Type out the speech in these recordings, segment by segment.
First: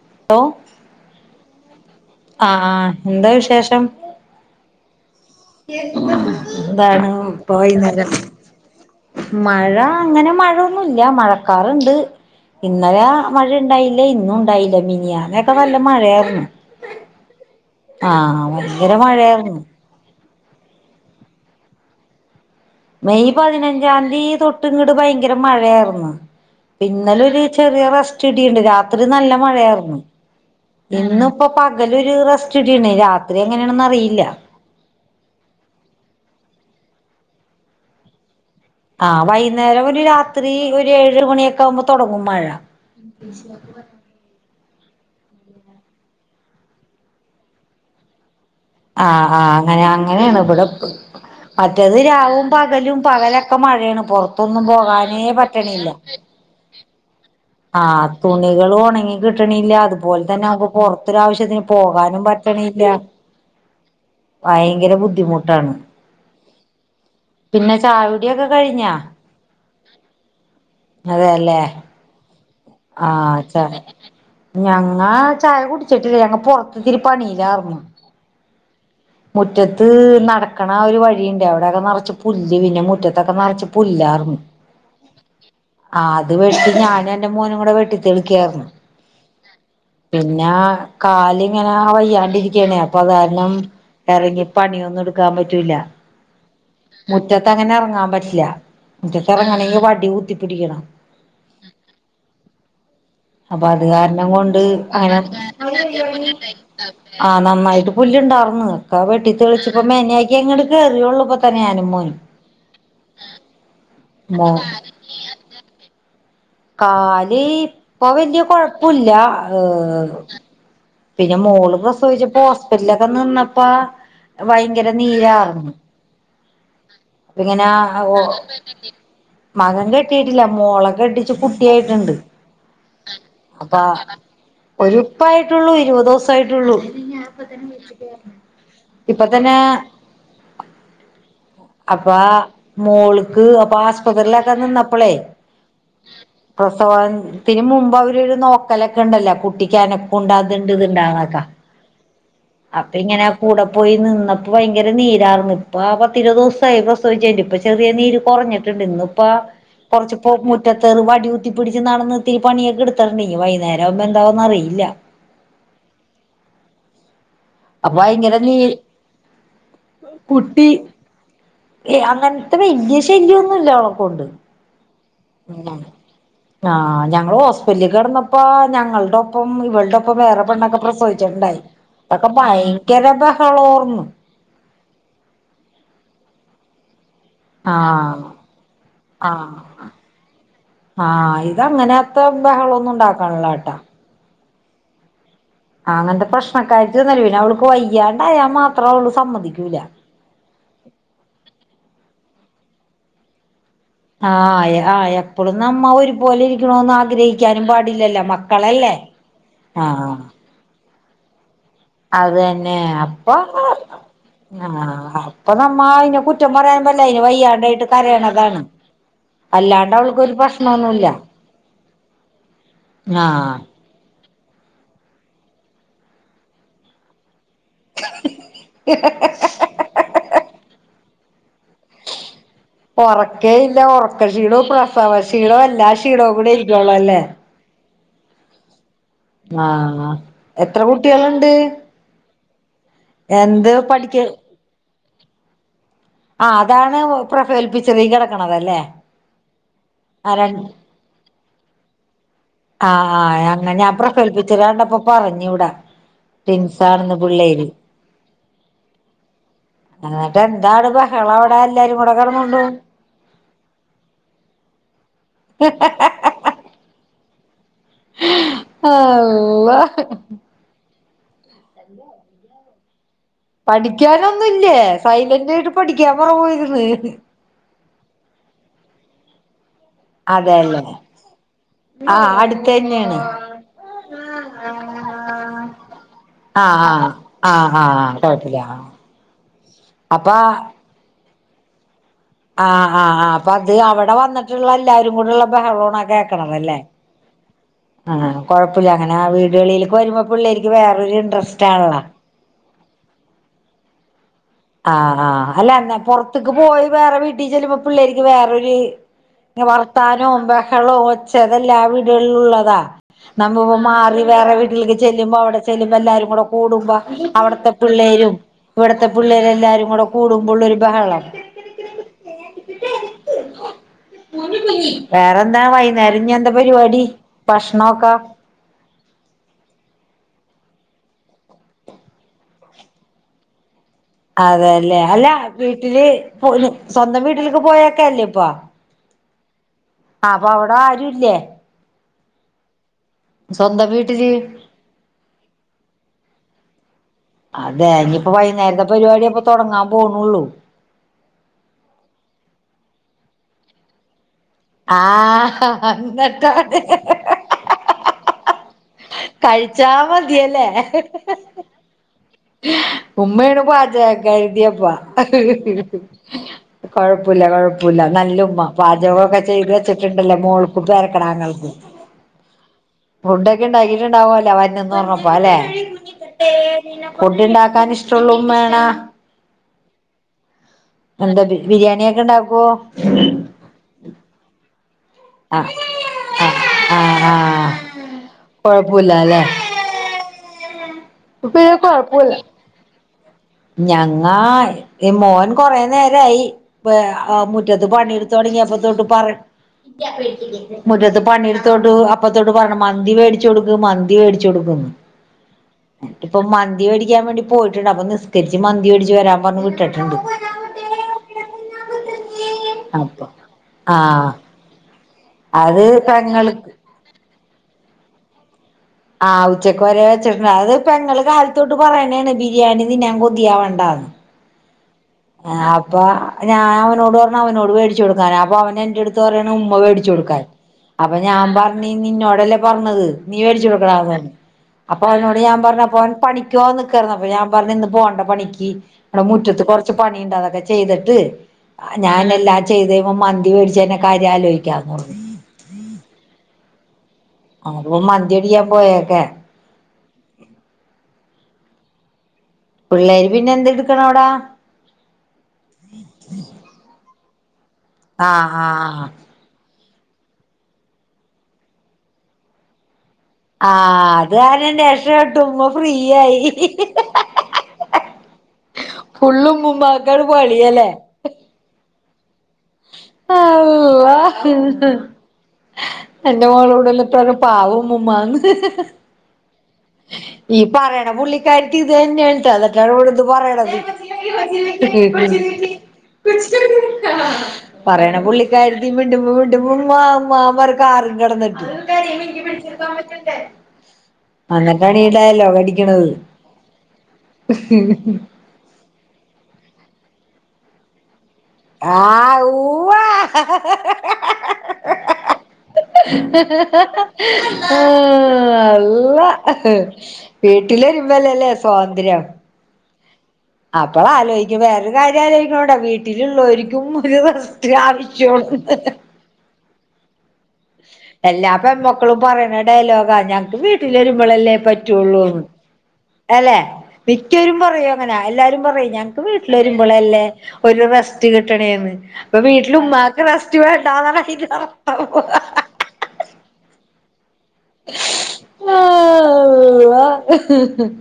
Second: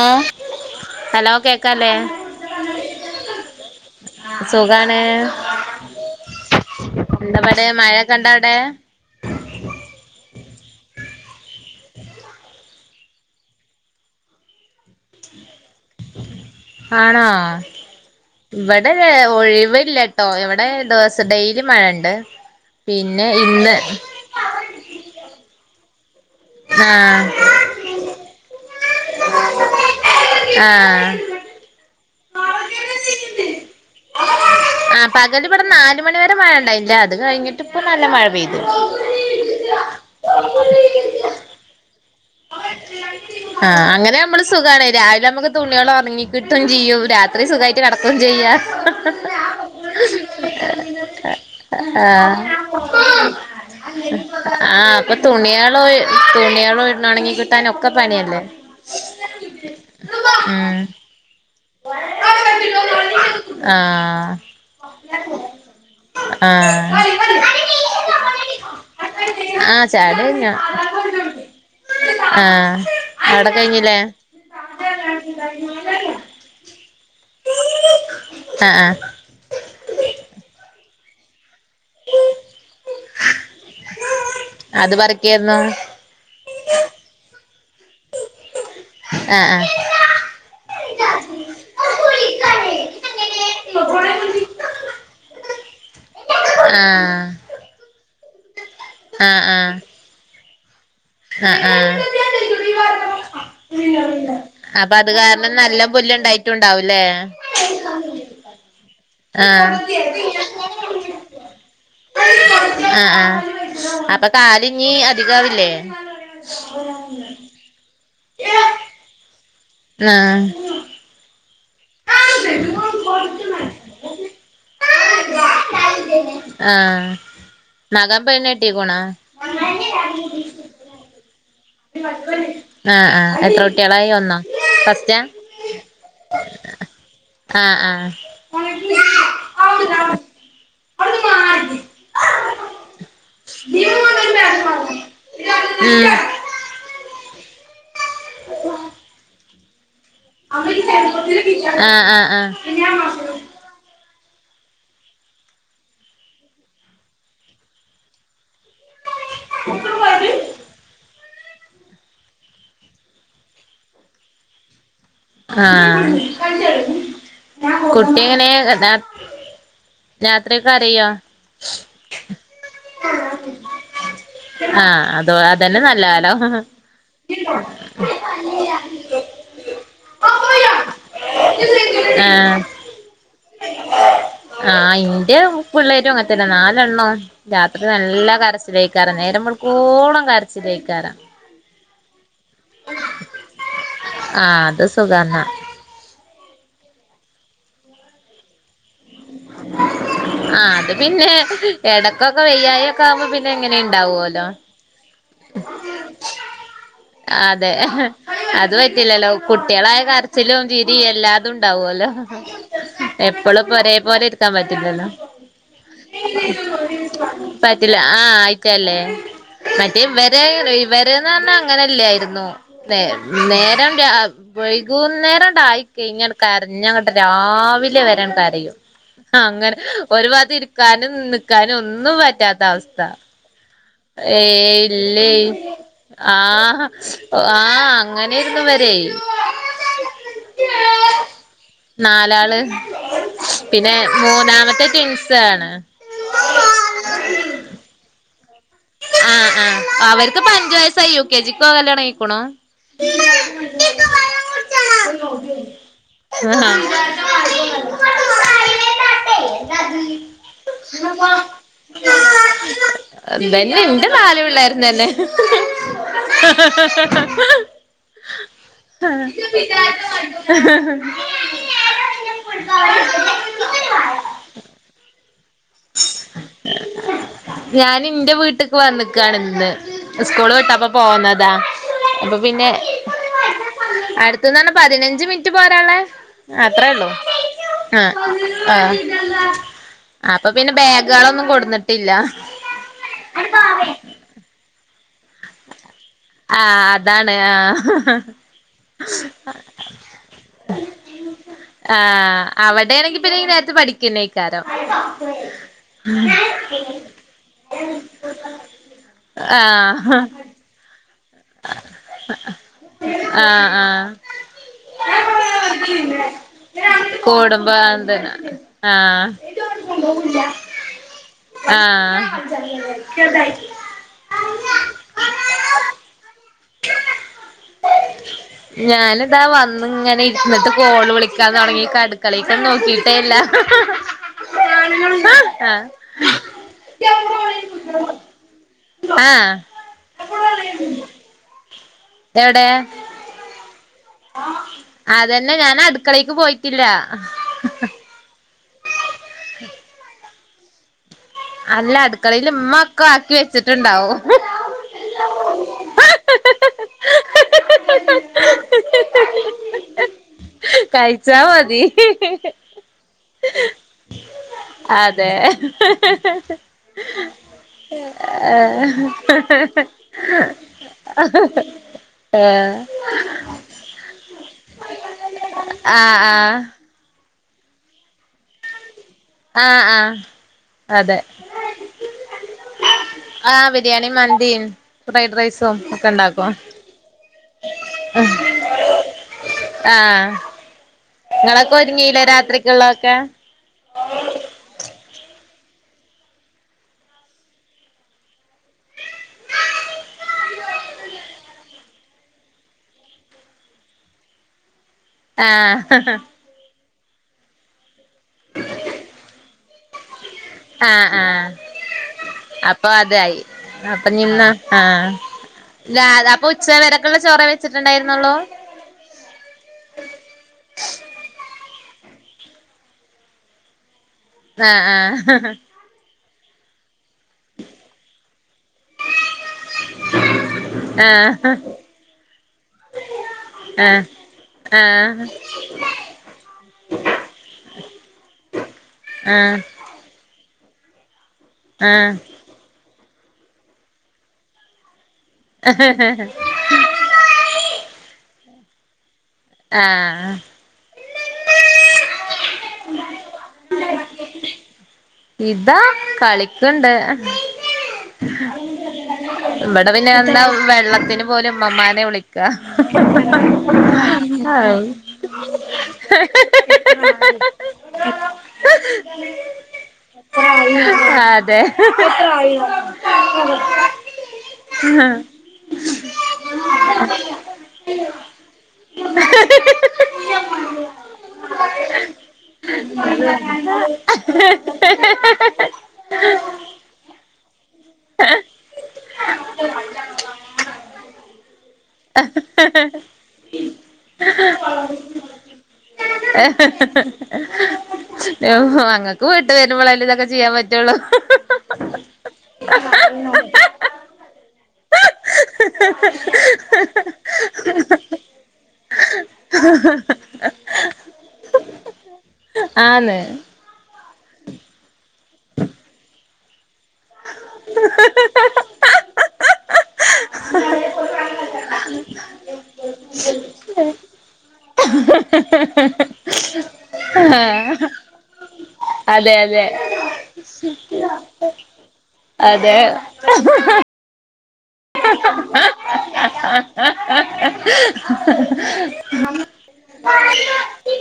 ആ ഹലോ കേ ക്കാലേ? ആ ആ എന്താ വിശേഷം? സുഖാണ് എന്താണ് ഇപ്പൊ എന്തപടെ വൈന്നേരം മഴക്കെണ്ട അവിടെ മഴ അങ്ങനെ മഴ ഒന്നൂല്ല, മഴ ക്കാറിണ്ട് ഇന്നലെ മഴയുണ്ടായില്ല ഇന്നുണ്ടായില്ല മി മിനിഞ്ഞാന്നൊക്കെ നല്ല മഴയാ ആണോ ഇവിടെ ഭയങ്കര വെ മഴയായിരുന്നു ഒഴിവില്ല ട്ടോ ഇവിടെ ദിവസ ഡെയിലി മഴയുണ്ട്. മെയ് പതിനഞ്ചാം തീയി തൊട്ട്ങ്ങട് ഭയങ്കര മഴയായിർന്ന് ഇന്നലെ ആഹ് ഒരു ചെറിയ റെസ്റ്റ് കിട്ടിയിട്ടുണ്ട് രാത് ത്തിരി നല്ല മഴയായിർന്നു. ആഹ് ഇന്നിപ്പം പകല് ഒ രി റെസ്റ്റ് കിട്ടീണ്ടിണ്ട്‌. ഇനി രാത്രി എങ്ങനെയാണെന്ന് അറിയില്ല ആഹ് പകല് ഇവിടെ നാല് മണിവരെ മഴ ഉണ്ടായില്ല അത് കഴിഞ്ഞിട്ട് ഇപ്പം നല്ല മഴ പെയ്ത് ആഹ വൈന്നേരം ഒരു രാത്രി ഒരു ഏഴ് മണിയൊക്കെ ആവുമ്പോ ആഹ അങ്ങനെ നമ്മള് സുഖാണ് രാവിലെ നമുക്ക് തുണികൾ ഒണങ്ങി കിട്ടുവും ചെയ്യും. രാത്രി സുഖവായിട്ട് കിടക്കേ ചെയ്യാം ആ ആ അങ്ങനെ അങ്ങനെയാണ് ഇവിടെ ഇപ്പ് മറ്റേത് ആഹ് രാവും പകലും പകലൊക്കെ മഴയാണ് പൊറത്തൊന്നും ആഹ് പോകാനേ പറ്റണില്ല ആണെങ്കി ആഹ തുണികള് ഒണങ്ങി കിട്ടണില്ല അതുപോലെ ഉം തന്നെ നമുക്ക് പൊറത്ത് ഒരാവശ്യത്തിന് പോകാനും പറ്റണില്ല ആഹ് ഭയിങ്കര ബുന്ധിമുട്ടാണ് ആ പിന്നെ ചായകുടിയൊക്കെ കഴിഞ്ഞാ. ആഹ് ചായുടി കഴിഞ്ഞു അതെ അല്ലേ ആഹ് ആ അവിടെ ചായ. കഴിഞ്ഞില്ലേ ഞങ്ങ ചായ കുടിച്ചിട്ടില്ല ഞങ്ങക്ക് പൊറത്ത് ഇത്തിരി പണിയിലാർന്നു ആഹ് ആഹ് മുറ്റത്ത്‌ നടക്കണ ഒരു വഴിയുണ്ടേ അവ അകം നറച്ച് പുല്ല് പിന്നെ മുറ്റ തൊക്കെ നറച്ച് പുല്ലാർന്നു അത് പറിക്കായിരുന്നു ആ അത് വെട്ടി ഞാനും എന്റെ മോനും കൂടെ വെട്ടി തെളിക്കായാർന്നു ആഹ് പിന്നാ കാലിങ്ങനെ വയ്യാ ഇരിക്കയാണേ അപ്പം അത് കാരണം എറങ്ങി പണിയൊന്നും എടുക്കാൻ പറ്റൂല ആഹ് ആഹ് മുറ്റത്തങ്ങനെ എറങ്ങാം പറ്റില്ലാ മുറ്റത്തിറങ്ങണെങ്കി വടി കുത്തി പിടിക്കണം ആ ആ അപ്പൊ അത് കാരണം കൊണ്ട് അപ്പം അത് അങ്ങനെ കാരണം നല്ല പുല്ലുണ്ടായിട്ടുണ്ടാവും ല്ലേ ആ നന്നായിട്ട് പുല്ലുണ്ടാർന്ന് ഒക്കെ വെട്ടി ആ തെളിച്ചപ്പോ മെനയാക്കി അങ്ങട് കേറിയുള്ളൂ ഇപ്പൊ തന്നെ ഞാനും മോനും അ അ മോ കാലി ഇനി അധികവില്ലേ കാല് ഇപ്പോ വല്ല്യ കുഴപ്പുല്ല ഹ് ആഹ് [unintelligible] പിന്നെ മോളും പ്രസവിച്ചപ്പോ ഹോസ്പിറ്റലിൽലൊക്കെ നിന്നപ്പ ഭയങ്കര നീരാ ആഹ് അപ്പം ഇങ്ങനെ ഓ മകൻ പെണ്ണെട്ടീക്ക്ണോ മകൻ കെട്ടിട്ടില്ല മോള കെട്ടിച്ച് കുട്ടിയായിട്ടുണ്ട് ആഹ് ആഹ് എത്ര അപ്പ കുട്ട്യാളായി ഒന്നോ ഫസ്റ്റാ ഒരുപ്പായിട്ടുള്ളു ഇരുപത് ദിവസയിട്ടുള്ളൂ ആഹ് ആഹ് ഇപ്പ തന്നെ അപ്പ മോൾക്ക് അപ്പൊ ഉം ആസ്പത്രിയിലൊക്കെ നിന്നപ്പോളേ പ്രസവ ത്തിന് മുമ്പ് അ വര് നോക്കലൊക്ക ഉണ്ടല്ലോ കുട്ടി [unintelligible] ആ ആ അപ്പൊ ഇങ്ങനെ കൂടെ പോയി നിന്ന പ്പോ ഭയങ്കര നീരായിരുന്നു ഇപ്പൊ പത്തിരുപത് ദിവസമായി പ്രസവിച്ചണ്ട് ഇപ്പൊ ചെറിയ നീര് കുറഞ്ഞി ട്ടുണ്ട് ഇന്നിപ്പോ കൊറച്ച് മുറ്റത്തൊരു വടി കു ത്തിപ്പിടിച്ച് നടന്ന് ഒത്തിരി പണിയൊക്കെ എടുത്തിട്ടുണ്ട് ഇനി വൈകുന്നരം ആവുമ്പ എന്താകൂന്ന് അറിയില്ല ആ അപ്പ ഭയങ്കര നീ രാത്രി കുട്ടി കരയോ അങ്ങനത്തെ വല്യ ശല്യം ഒന്നുമില്ല അവളെ കൊണ്ട് ആഹ് അതോ അതന്നെ നല്ലകാലം ആഹ് ആ ഞങ്ങള് ഹോസ്പിറ്റലിൽ കിടന്നപ്പ ഞങ്ങളുടെ ഒപ്പം ഇവളുടെ വേറെ പെണ്ണൊക്കെ പ്രസവിച്ചിട്ടുണ്ടായി ഇപ്പോക്കെ ഭയങ്കര പാ കളോർന്ന് ആ ഇന്റെ പിള്ളേര് അങ്ങനെ തന്നെയാ നാലെണ്ണം രാത്രി ആഹ് നല്ല കരച്ചില് [unintelligible] നേരം ആഹ് വെളുക്കോളം കരച്ചിൽ [unintelligible] ഇപ്പം ബഹളം ഒന്നും ഉണ്ടാക്കാണില്ലാട്ടാ ആ അത് സുഖം തന്നെ ആ അങ്ങനത്തെ പ്രശ്നക്കാരത്തി ഒന്നുമല്ല പിന്നെ അവൾക്ക് വയ്യാണ്ടായ മാ ആ അത് പിന്നെ എട ക്കെക്കെ വയ്യായിയൊക്കെ ആവുമ്പൊ പിന്നെ ഇങ്ങനെ ആ ഇണ്ടാവോല്ലോ യാ യാ എപ്പോളും നമ്മ ഒരുപോലെ ഇരിക്കണോന്ന് ആഗ്രഹിക്കാനും അതെ പാടില്ലല്ലോ അത് മക്കളല്ലേ ആ ചിരിയെല്ലാ അത് തന്നെ അപ്പൊ എപ്പളും ഇപ്പോ ഒരേ പോലെ ഇരിക്കാൻ ആ പറ്റില്ലല്ലോ അപ്പൊ നമ്മ അയിനെ കുറ്റം പറയാൻ പാടില്ല അതിന് വയ്യാണ്ടായിട്ട് പറ്റില്ല കരയണതാണ്. അല്ലാണ്ട് ഇപ്പം അവൾക്കൊരു ഇവര് പ്രശ്നൊന്നുല്ല ഇവെരെന്ന് പറഞ്ഞാൽ അങ്ങനല്ലായിരുന്നോ നേ ആഹ് നേരം രാ വൈകുന്നേരണ്ടായി കഴിഞ്ഞാൽ കരഞ്ഞങ്ങട്ട്‌ രാ രാവിലെ വരെയും കരയും. അങ്ങനെ ഒരു ഭാഗത്ത്‌ ഇരിക്കാനും നി ക്കാനും ഒന്നും പറ്റാത്ത അവസ്ഥ യില്ല ഉറക്കക്ഷീണവും ഏയ് പ്രസവ ഇല്ലേയ് ക്ഷീണവും എല്ലാ ക്ഷീണവും കൂടി ഇരിക്കുള്ള അല്ലേ അങ്ങനെ ഇരുന്നു വരെ ആ എത്ര കുട്ടികളുണ്ട്? [inaudible] [inaudible] എന്ത് പിന്നെ പഠിക്ക മൂന്നാമത്തെ ട്വിൻസ് [unintelligible] ആ അതാണ് പ്രഫൈൽപിച്ചറി കെട ആ ആ ര അവർക്കിപ്പം അഞ്ച് വയസ്സായി യു കെ ജീ ക്ക് പോവല് അയിക്കുണു ആ ഞങ്ങ ഞാൻ പ്രഫൈൽപ്പിച്ചറു കണ്ടപ്പൊ പറഞ്ഞു ഇവ്ടെ ട്വിൻസാണെന്ന് പിള്ളേര് എന്നിട്ട് എന്താണ് ബഹളവടെ എല്ലാരും കൂടെ കെടന്നോണ്ട്. എന്താന്നെ ന്റെ നാല് പിള്ളേരെന്നെ അള്ളാ പഠിക്കാനൊന്നുല്ലേ സൈലന്റിടും പഠിക്കാ അപ്പറേ പോയിരുന്ന് ക്ക് വന്നക്കാണ് ഇന്ന് ഉസ്കൂള് അതെല്ലേ വിട്ടപ്പോ പോന്നതാ ആ അപ്പൊ പിന്നെ അടുത്തന്നെയാണ് അടുത്ത്‌ന്ന് റ്ഞ്ഞാ പതിനഞ്ച് മിനിറ്റ് പോരാനോള്ളേ ആ അത്രേ ഒള്ളൂ ആ ആ ആ കുഴപ്പില്ല ആ ആ അപ്പൊ പിന്നെ ബാഗ് കളൊന്നും കൊണ്ടുന്നിട്ട് ആ ആ ആ അപ്പൊ അത് അവ്ടെ വന്ന്ട്ടള്ളര് ല്ലാരും കൂട്ള്ള ബഹളമാണ് [unintelligible] ആ കേക്ക്ണതല്ലെ അതാണ് ആ കൊഴപ്പില്ല അങ്ങനാ വീട്കളിലേക്ക് വര്മ്പ പിള്ളേർക്ക് വേറൊരു ഇൻട്രസ്റ്റാണല്ലോ അവടേണെങ്കി പിന്നെ ഈ നേരത്ത് പഠിക്കന്നേ ആ ആ അല്ലാന്നെ പൊർത്ത്ക്ക് പോയി വേറെ വീട്ടി ചെല്ലുമ്പ പിള്ളേരിക്ക് വേറൊരു ആ വർത്താനും ബഹളും ഒ ചെ അതെല്ലാ വീട്കൾലുള്ളതാ ആ നമ്മപ്പോ ആ മാറി വേറെ വീട്ട്ലേക്ക് ചെല്ലുമ്പ അവിടെ ചെല്ലുമ്പ എല്ലാരും കൂടെ കൂട്മ്പ അവടത്തെ കോടുംബാന്തന പിള്ളേരും ഇവ്ടത്തെ ആഹ് പുള്ളേരെല്ലാരും കൂടെ കൂടുമ്പാെള്ളൊരു ബഹളം ആഹ് വേറെന്താ വൈന്നേരം ഞ്ഞെ ന്താ പരിവാടി ഭക്ഷ്ണൊക്കെ ഞാനിതാ വന്ന്ങ്ങനെ ഇര്ന്ന്ട്ട് കോള് വിളിക്കാൻ താെടങ്ങിയ്ക്കാ അട്ക്കളീക്കാെന്നും നോക്കീട്ടേല്ലാ ഹ് ഹ് അതേല്ലേ അല്ല വീട്ട്ല് സ്വന്തം വീട്ട്ല്ക്ക് പോയേക്കല്ലെ ഇപ്പൊ ആ ആ അപ്പൊ അവടെ ആരുല്ലേ എവിടെ സ്വന്തം വീ അതന്നെ ഞാൻ അടുക്കളേയ്ക്ക് പോയിട്ടില്ല അതെ ഇനിയിപ്പോ വൈകുന്നേരത്തെ പരിപാടി അപ്പൊ തൊടങ്ങാൻ പോണു ഉള്ളൂ അല്ല അടുക്കളയില് ഉമ്മ ഒക്കെ ആക്കി വെച്ചിട്ടുണ്ടാവും ആഹ് എന്നിട്ടാണ് കഴിച്ചാ മതിയല്ലേ കഴിച്ചാ മതി ഉമ്മയാണ് പാചകക്കാരിയപ്പോ അതെ കൊഴപ്പുല്ല കൊഴപ്പുല്ല നല്ലുമ്മ പാചകൊക്കെ ചെയ്ത് വെച്ചിട്ടുണ്ടല്ലോ മോൾക്കും പേരക്കിടാങ്ങൾക്കും ആഹ് ഫുഡൊക്കെ ഉണ്ടാക്കിട്ടുണ്ടാവല്ലോ വര്ണ്ന്ന് പറഞ്ഞപ്പോ അല്ലെ ആഹ് ആഹ് ഫുഡ് ഉണ്ടാക്കാൻ ഇഷ്ടുള്ള ഉമ്മയാണൊ ആഹ് ആഹ് അതെ എന്താ ബിരിയാണിയൊക്കെ ഉണ്ടാക്കുവോ ആഹ് ബിരിയാണിയും മന്തിയും ഫ്രൈഡ് ആഹ് റൈസും ഒക്കെ ആ ഉണ്ടാക്കും ആ ആ കൊഴപ്പുല്ലാലെ ഇങ്ങളൊക്കെ ഒരുങ്ങീല്ലേ രാത്രിക്കുള്ളതൊക്കെ ഞങ്ങായ് ഇ മോൻ കൊറേ നേരമായി മുറ്റത്ത് പണിയെടുത്തു തുടങ്ങിയപ്പതൊട്ട് പറി മുറ്റത്ത് പണിയെടുത്തോണ്ട് അപ്പത്തൊട്ട് പറയ്ണ് മന്തി മേടിച്ചു കൊടുക്ക് മന്തി മേടിച്ചു കൊടുക്ക്ന്ന് ആഹ് ന്തി മേടിക്കാൻ വേണ്ടി പോയിട്ടുണ്ട് അപ്പ നിസ് കരിച്ച് മന്തിവേടിച്ചു വരാൻ പറഞ്ഞ് വിട്ടിട്ടുണ്ട് ആ ആ അപ്പോ അപ്പൊ അതായി അപ്പോ ഞ്ഞി ആഹ് ഇന്നാ ആ. അത് [unintelligible] അപ്പൊ ഉച്ച പെങ്ങൾക്ക് വരക്ക് ള്ള ചോ റെ വെച്ചിട്ടുണ്ടായിരുന്നുള്ളൂ ആ ഉച്ചക്ക് വരെ വെച്ചിട്ടുണ്ട് അത് പെങ്ങള് കാലത്തോട്ട് പറയണേണ് ബിരിയാണി തിന്നാൻ കൊതിയാവണ്ടാ ന്ന് ആ ആ ആപ്പോ അത് ഞാൻ അവനോടു പറഞ്ഞു അവനോട് മേടിച്ചു കൊടുക്കാൻ അപ്പോ അവൻ എൻ്റടുത്തു പറയാണു ഉമ്മ വേടിച്ചു കൊടുക്കാൻ അപ്പോ ഞാൻ പറഞ്ഞു നിന്നോടല്ലേ പറഞ്ഞത് നീ വേടിച്ചു ആഹ് കൊടുക്കടാന്ന് പറഞ്ഞു ആഹ് അപ്പ ആഹ് അവനോട് ഞാൻ പറഞ്ഞു അപ്പ അവൻ പണിക്ക് പോകാൻ നിക്കയാർന്ന് അപ്പോ ഞാൻ പറഞ്ഞു ഇന്നിപ്പോ പോണ്ട പണിക്ക് ഇവിടെ മുറ്റത്ത് കൊർ ണ്ട് അതൊക്കെ ചെയ്തിട്ട് ആ ആഹ് ആഹ് ഞാനല്ല ചെയ്തേ അവൻ മന്തി മേടിച്ചു തര് ന കാര്യം ആലോചിക്കാന്ന് പറഞ്ഞു അവൻ പ്പോ മന്തിമേടിക്കാൻ പേയേക്കേ ആ ആ പിള്ളേര് പിന്നെ എന്തെടുക്കണവിടാ? ഇതാ കളിക്ക്ണ്ട് ആ ആഹ് ഹാ ഇവിടെ പിന്നെ എന്താ വെള്ളത്തിനു പോലും ഇമ്മാമ്മാനെയാ വിളിക്യാ ആ അത് കാരണം രക്ഷപെട്ടു ഉമ്മ ഫ്രീയായി ഫുള്ളും ഉമ്മുമ്മാക്കാണ് പണിയല്ലേ? അതെ അള്ളാ എൻ്റെ മോളോട് [unintelligible] പാവം ഉമ്മൂമ്മാന്ന് ഈ പറയണ പുള്ളിക്കാരത്തീം ഇതു തന്നെയാണ് ട്ടോ [unintelligible] ഇവിടിരുന്ന് പറയണത് പറയണ പുള്ളിക്കാരത്തി മിണ്ടുമ്പോ വിണ്ടുമ്പോ ഉമ്മാ ഉമ്മാന്നും പറഞ്ഞ് കാറും കെടന്നിട്ട് അന്നിട്ടാണീ ഡയലോഗ് അടിക്കണത് മ്പളല്ലേ ഇതൊക്കെ ചെയ്യാൻ പറ്റുവോളൂ ആ ഊവ്വാ ആഹ് അള്ളാ വീട്ടില് വെരുമ്പ അല്ലേ ല്ലേ സ്വാതന്ത്ര്യം ആന്ന് അപ്പോ ആലോയിക്കും വേറെ കാര്യ ആലോയിക്കണോടാ വീട്ടി ലുള്ളോര് ഉം ഒരു അത്യാവശ്യം എല്ലാ പെമക്കളും പറയണ ഡയലോഗാ ഞങ്ങക്ക് വീട്ടില് വരുമ്പളല്ലേ പറ്റുള്ളൂന്ന് അല്ലെ മിക്കവരും പറയും അങ്ങനെ എല്ലാരും പറയും ഞങ്ങക്ക് അതെ വീട്ടില് അതെ വരുമ്പളല്ലേ ഒരു റെസ്റ്റ് കിട്ടണേന്ന്. അപ്പൊ വീട്ടില് അതെ ഉമ്മാക്ക് റെസ്റ്റ് വേണ്ടാന്നാണ് അതിൻറെ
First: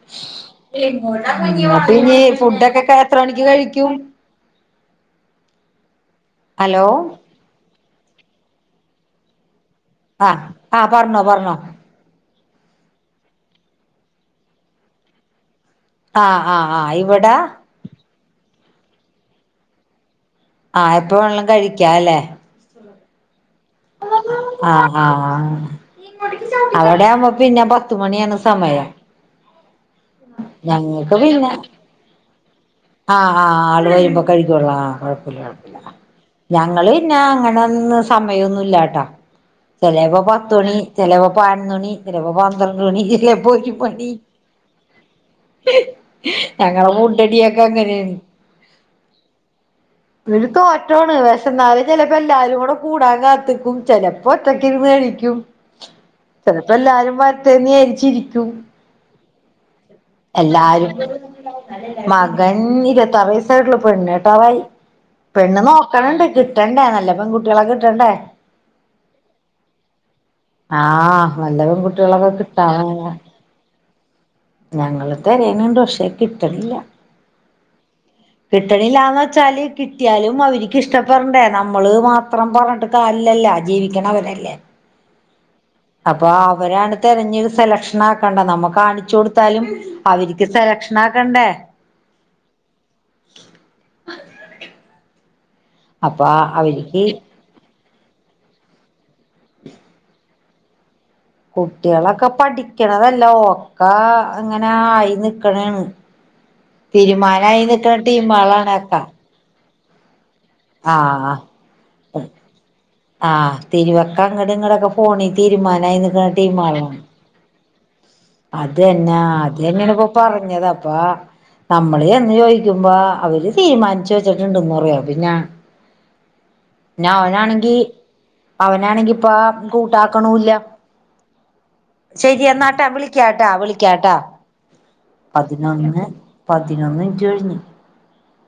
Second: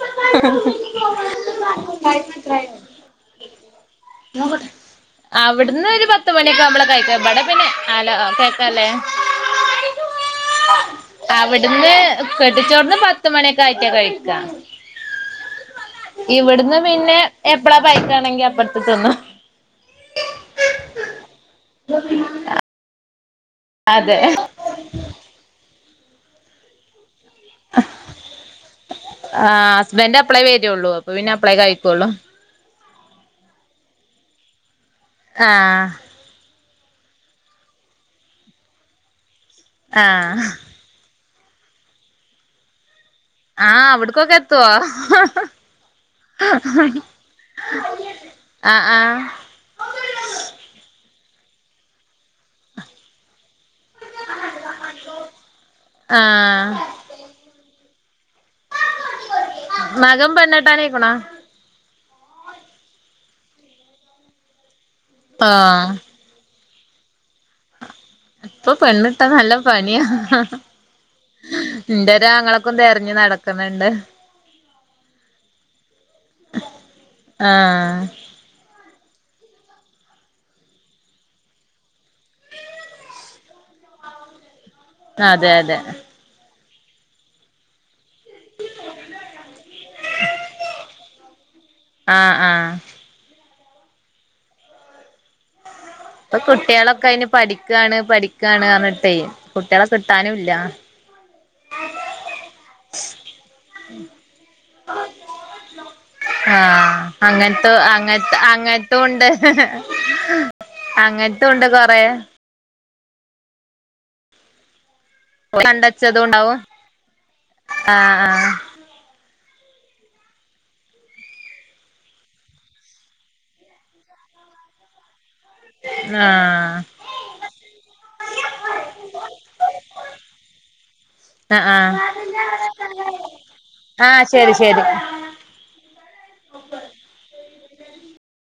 [unintelligible] ടൈം ഫുഡൊക്കെക്കെ എത്ര മണിക്ക് കഴിക്കു [unintelligible] നോക്കട്ടെ, അവിടുന്ന് ഒരു പത്തുമണിയൊക്കെ ഹലോ ആവുമ്പഴാ കഴിക്കാ ഇവിടെ പിന്നെ ഹലോ കേക്കാല്ലേ അ ആ പർഞ്ഞോ പർഞ്ഞോ കെട്ടിച്ചോട്ന്ന് പത്തുമണിക്കെ ആയിട്ടാ കഴിക്കാ ആഹ് ആഹ് ഇവിട്ന്ന് ആഹ് പിന്നെ ഇവിടെ എപ്പളാ പഴിക്കണങ്കി അപ്പ [unintelligible] ആ എപ്പം വേണേലും കഴിക്കാ അല്ലെ അതെ അ ആ അവിടെകുമ്പോ പിന്നെ പത്തുമണിയാണ് സമയം ആ ഹസ്ബൻഡ് അപ്പളേ വരുള്ളൂ അപ്പൊ ഞങ്ങക്ക് പിന്നെ അപ്പളേ കഴിക്കുള്ളൂ ആ ആള് വരുമ്പം കഴിക്കോളാ കോഴപ്പില്ല ആ കോഴപ്പില്ല ഞങ്ങള് പിന്നെ അങ്ങനന്ന് സമയോന്നും ഇല്ലാട്ട ആ ചെലെപ്പോ പത്ത് മണി ചെലെ പയ്ൻന്നു മണി ചെലെപ്പോ പന്ത്രണ്ട് മണി ചെലേപ്പോ ആ ഒരു മണി അവിട്ക്കൊക്കെ എത്തോ ഞങ്ങളെ ഫുഡടിയൊക്കെ അങ്ങനെയാണ് ആ ആ [unintelligible] ഇപ്പെല്ലാരും കൂടെ കൂടാൻ കാത്തിക്കും ചെലപ്പോ ഒറ്റക്കിരുന്ന് കഴിക്കും ആ ചെലപ്പോ എല്ലാരും വരട്ടെന്ന് വിജാരി ചിരി മകൻ പെണ്ണ് എല്ലാരും കെട്ടാനായിക്കണാ മകൻ ഇരുപത്താറു വയസ്സായിട്ടുള്ളു പെണ്ണ് കെട്ടാറായി ആ പെണ്ണ് നോക്കണുണ്ട് കി രണ്ടാണല്ലേ പെൺകുട്ടികളെ കെട്ടി ക്കണ്ടേ ഇപ്പൊ പെണ്ണിട്ടാ നല്ല പണിയാ ആഹ് വല്ലതും കുട്ടികളൊയൊക്കെ ഇന്റൊരാങ്ങളക്കും കിട്ടാനില്ല തെരഞ്ഞു നടക്കുന്നുണ്ട് ഞങ്ങള് തെരയണുണ്ട് പക്ഷേ കിട്ടണില്ല ആഹ് കിട്ടണില്ലാന്ന് ച്ചാൽ കിട്ടിയാലും അവരിക്ക് ഇഷ്ടപ്പെടണ്ടേ നമ്മള് മാത്രം പറഞ്ഞട്ട് കാര്യല്ലല്ലോ ജീവിക്കണവരല്ലേ അതെ അതെ അപ്പൊ അവരാണ് തെരഞ്ഞിത് സെലക്ഷനാ ത് കണ്ട നമ്മ കാണിച്ചു കൊടുത്താലും അവർക്ക് സെലക്ഷനാക്കണ്ടേ ആഹ് ആഹ് ആ ഇപ്പൊ അവര്ക്ക് കുട്ടികളൊക്കെ അയിന് പഠി ക്കാണ് പഠിക്കാണ് പറഞ്ഞി ട്ടേ കുട്ടികളെ കിട്ടാനും ഇ ല്ലാ കുട്ടികളൊക്കെ പഠിക്കണതല്ലാ, ഒക്കെ ഇങ്ങനെ ആയി നിക്കണേയാണ് ആഹ് തീരുമാനായി അങ്ങനത്തെ നിക്കണ അങ്ങനത്തെ ടീമുകളാണ് ഒക്കെ അങ്ങനത്തുണ്ട് കൊറെ ആ തിരുവെക്കാൻ ഇങ്ങട് ഇങ്ങടൊക്കെ പോണി തീരുമാനായി കണ്ടച്ചതും നിക്കണ ഉണ്ടാവും ടീമാണ് ആഹ് ആഹ് അത്ന്നാ അത് തന്നെ ഇപ്പോ പറഞ്ഞത് അപ്പ നമ്മള് ചെന്ന് ചോദിക്കുമ്പോ അവര് തീരുമാനിച്ചു വെച്ചിട്ടുണ്ടെന്ന് പറയും അപ്പൊ പിന്നെ ആഹ് പിന്നെ അവനാണെങ്കി അവനാണെങ്കി ഇപ്പ കൂട്ടാക്കണുല്ല ആഹ് ആഹ് ശെരി എന്നാട്ടാ വിള വിളിക്കാട്ടാ വിളിക്കാട്ടാ ആഹ് ശരി ശരി പതിനൊന്ന് പതിനൊന്ന് മിൻറ്റ് കഴിഞ്ഞ്